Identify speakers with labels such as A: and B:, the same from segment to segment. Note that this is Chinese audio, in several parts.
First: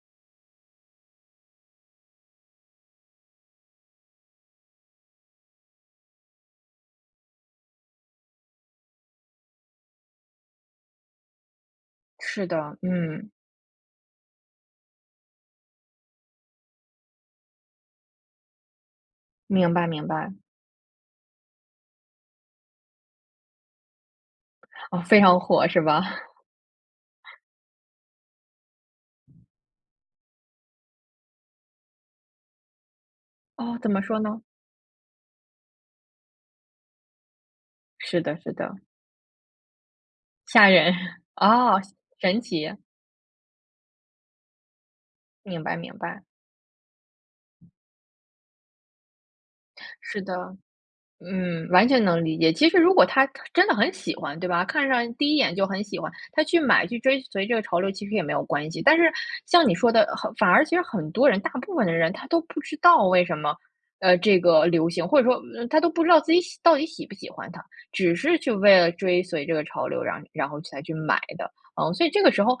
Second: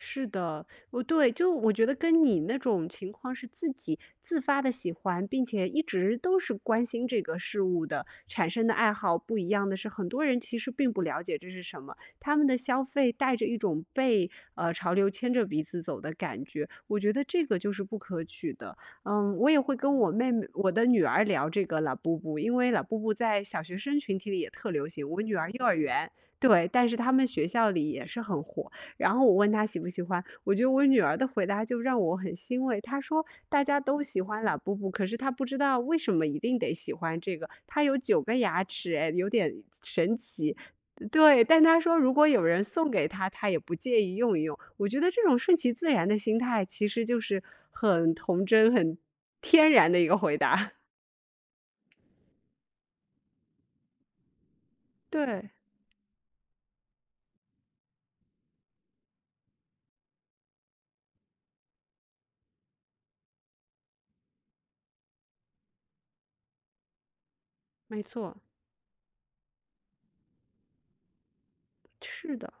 A: 是的，不对就我觉得跟你那种情况是自己自发地喜欢，并且一直都是关心这个事物的产生的爱好不一样的是，很多人其实并不了解这是什么。他们
B: 是
A: 的
B: 的，
A: 消费
B: 嗯。
A: 带着一种被，呃，潮流牵着鼻子走的感觉，我觉得这个就是不可取的。嗯，我也
B: 明
A: 会
B: 白
A: 跟
B: 明
A: 我妹
B: 白。
A: 妹我的女儿聊这个 Labubu，因为 Labubu 在小学生群体里也特流
B: 哦，
A: 行，
B: 非
A: 我女
B: 常
A: 儿幼
B: 火
A: 儿
B: 是吧？
A: 园对，但是他们学校里也是很火。然后我问她喜不喜欢，我觉得我女儿的回答就让我很欣慰。她说：“大
B: 哦，
A: 家
B: 怎么
A: 都
B: 说
A: 喜
B: 呢？
A: 欢 Labubu，可是她不知道为什么一定得喜欢这个，它有9
B: 是
A: 个
B: 的是
A: 牙
B: 的。
A: 齿诶，有点神奇。
B: 吓人，
A: “对，但她
B: 啊，神
A: 说如果
B: 神
A: 有人
B: 奇。
A: 送给她，她也不介意用一用。我觉得这种顺
B: 明
A: 其
B: 白
A: 自
B: 明
A: 然的
B: 白。
A: 心态，其实就是很童真、很天然的一个
B: 是的，
A: 回答。
B: 嗯，完全能理解。其实如果他他真的很喜欢，对吧，看上第一
A: 对。
B: 眼就很喜欢，他去买、去追随这个潮流，其实也没有关系。但是像你说的，呃，反而其实很多人大部分的人他都不知道为什么，呃，这个流行或者说，呃，他都不知道自己喜到底喜不喜欢它，
A: 没
B: 只
A: 错。
B: 是就为了追随这个潮流，然后然后才去买的。嗯，所以这个
A: 是
B: 时
A: 的。
B: 候，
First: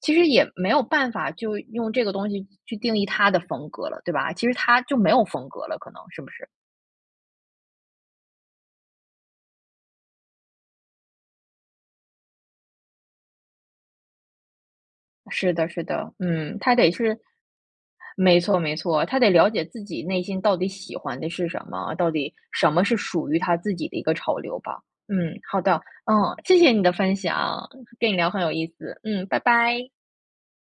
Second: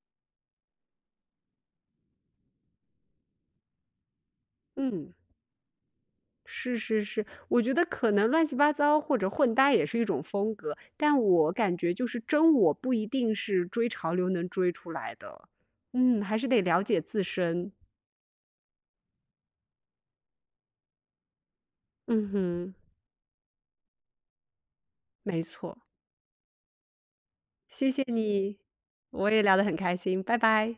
B: 其实也没有办法就用这个东西去定义他的风格了，对吧？其实他就没
A: 嗯。
B: 有风格了可能，是不是？
A: 是是是，我觉得可能乱七八糟或者混搭也是一种风格，但我感觉就是真我不一定是追潮流能追出来的。
B: 是的是的，
A: 嗯，还是
B: 嗯，
A: 得
B: 他
A: 了
B: 得
A: 解
B: 是
A: 自身。
B: 没错没错，他得了解自己内心到底喜欢的是什么，到
A: 嗯
B: 底什
A: 哼。
B: 么是属于他自己的一个潮流吧。嗯，
A: 没
B: 好的，
A: 错。
B: 嗯，谢谢你的分享，
A: 谢谢
B: 跟你聊很有
A: 你，
B: 意思，嗯，
A: 我
B: 拜
A: 也聊得很
B: 拜。
A: 开心，拜拜。